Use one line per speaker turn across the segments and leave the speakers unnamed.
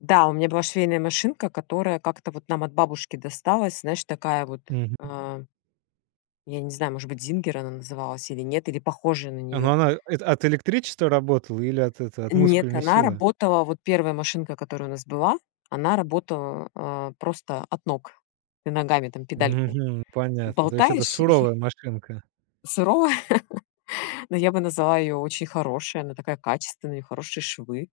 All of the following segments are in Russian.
Да, у меня была швейная машинка, которая как-то вот нам от бабушки досталась, знаешь, такая вот,
Мгм.
э, я не знаю, может быть, "Зингер" она называлась или нет, или похожая на
Ну,
неё.
она, э, это, от электричества работала или от это от
Н нет,
мускульной
она
силы?
работала, вот 1 машинка, которая у нас была, она работала, э, просто от ног. Ты ногами там педальку
Мгм. Понятно. То есть это
болтаешь и
суровая машинка.
Суровая! Но я бы назвала её очень хорошей, она такая качественная, у неё хорошие швы.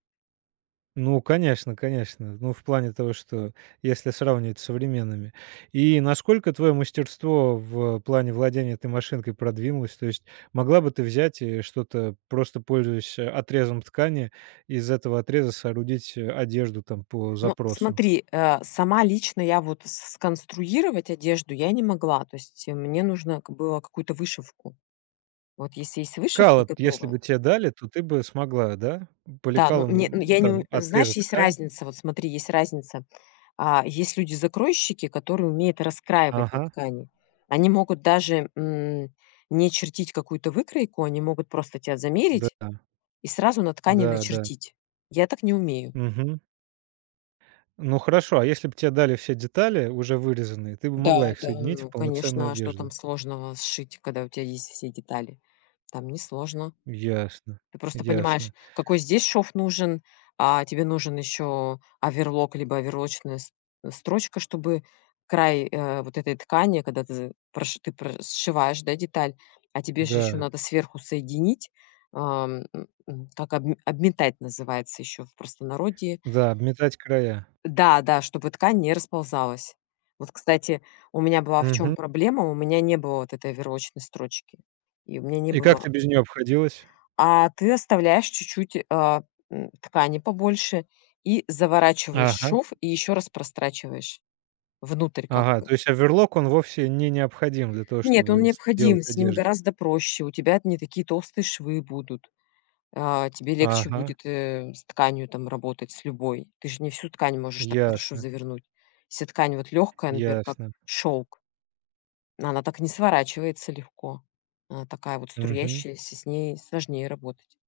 Ну, конечно, конечно. Ну, в плане того, что если сравнивать с современными. И насколько твоё мастерство в, э, плане владения этой машинкой продвинулось? То есть могла бы ты взять и что-то, просто пользуясь, э, отрезом ткани, из этого отреза соорудить, э, одежду там по
Но
запросу?
смотри, э, сама лично я вот с сконструировать одежду я не могла. То есть, э, мне нужно, ка было, какую-то вышивку. Вот если есть вышивка
Кало если
готовая.
бы те дали, то ты бы смогла, да? М, по
Да, ну, не ну,
лекалам, м,
я не у
там
знаешь,
отрезать
есть
ткань.
разница, вот смотри, есть разница. Э, есть люди-закройщики, которые умеют раскраивать на
Ага.
ткани. Они могут даже, м, не чертить какую-то выкройку, они могут просто тя замерить
Да-да.
и сразу на ткани
Да, да.
начертить. Я так не умею.
Мгм. Ну, хорошо, а если б те дали все детали, уже вырезанные, ты бы могла
Да
их
да.
соединить в
Ну,
полноценную
конечно, а что там
одежду?
сложного сшить, когда у тя есть все детали? Там несложно.
Ясно,
Ты просто понимаешь,
ясно.
какой здесь шов нужен, а, тебе нужен ещё оверлок, либо оверлочная с строчка, чтобы край, э, вот этой ткани, когда ты з проши ты про сшиваешь, да, деталь. А тебе же ещё
Да.
надо сверху соединить. Ом, э, э, так, обме обметать называется ещё в простонародье.
Да, обметать края.
А. Да да, чтобы ткань не расползалась. Вот, кстати, у меня была в чём
Мгм.
проблема: у меня не было вот этой оверлочной строчки, и у меня не
И как
было
ты без неё обходилась?
А, ты оставляешь чуть-чуть, э, м, ткани побольше, и заворачиваешь
Ага!
шов, и ещё раз прострачиваешь внутрь, как
Ага,
бы.
то есть оверлок, он вовсе не необходим для того,
Нет, он
чтобы
необходим,
сделать
с ним
одежду?
гораздо проще, у тебя т не такие толстые швы будут. Э, тебе легче
Ага!
будет, э, с тканью там работать, с любой. Ты же не всю ткань можешь так хорошо
Ясно.
завернуть. Вся ткань вот лёгкая, например, как
Ясно.
шёлк она так не сворачивается легко. Она такая вот
Мгм.
струящаяся, с ней сложнее работать.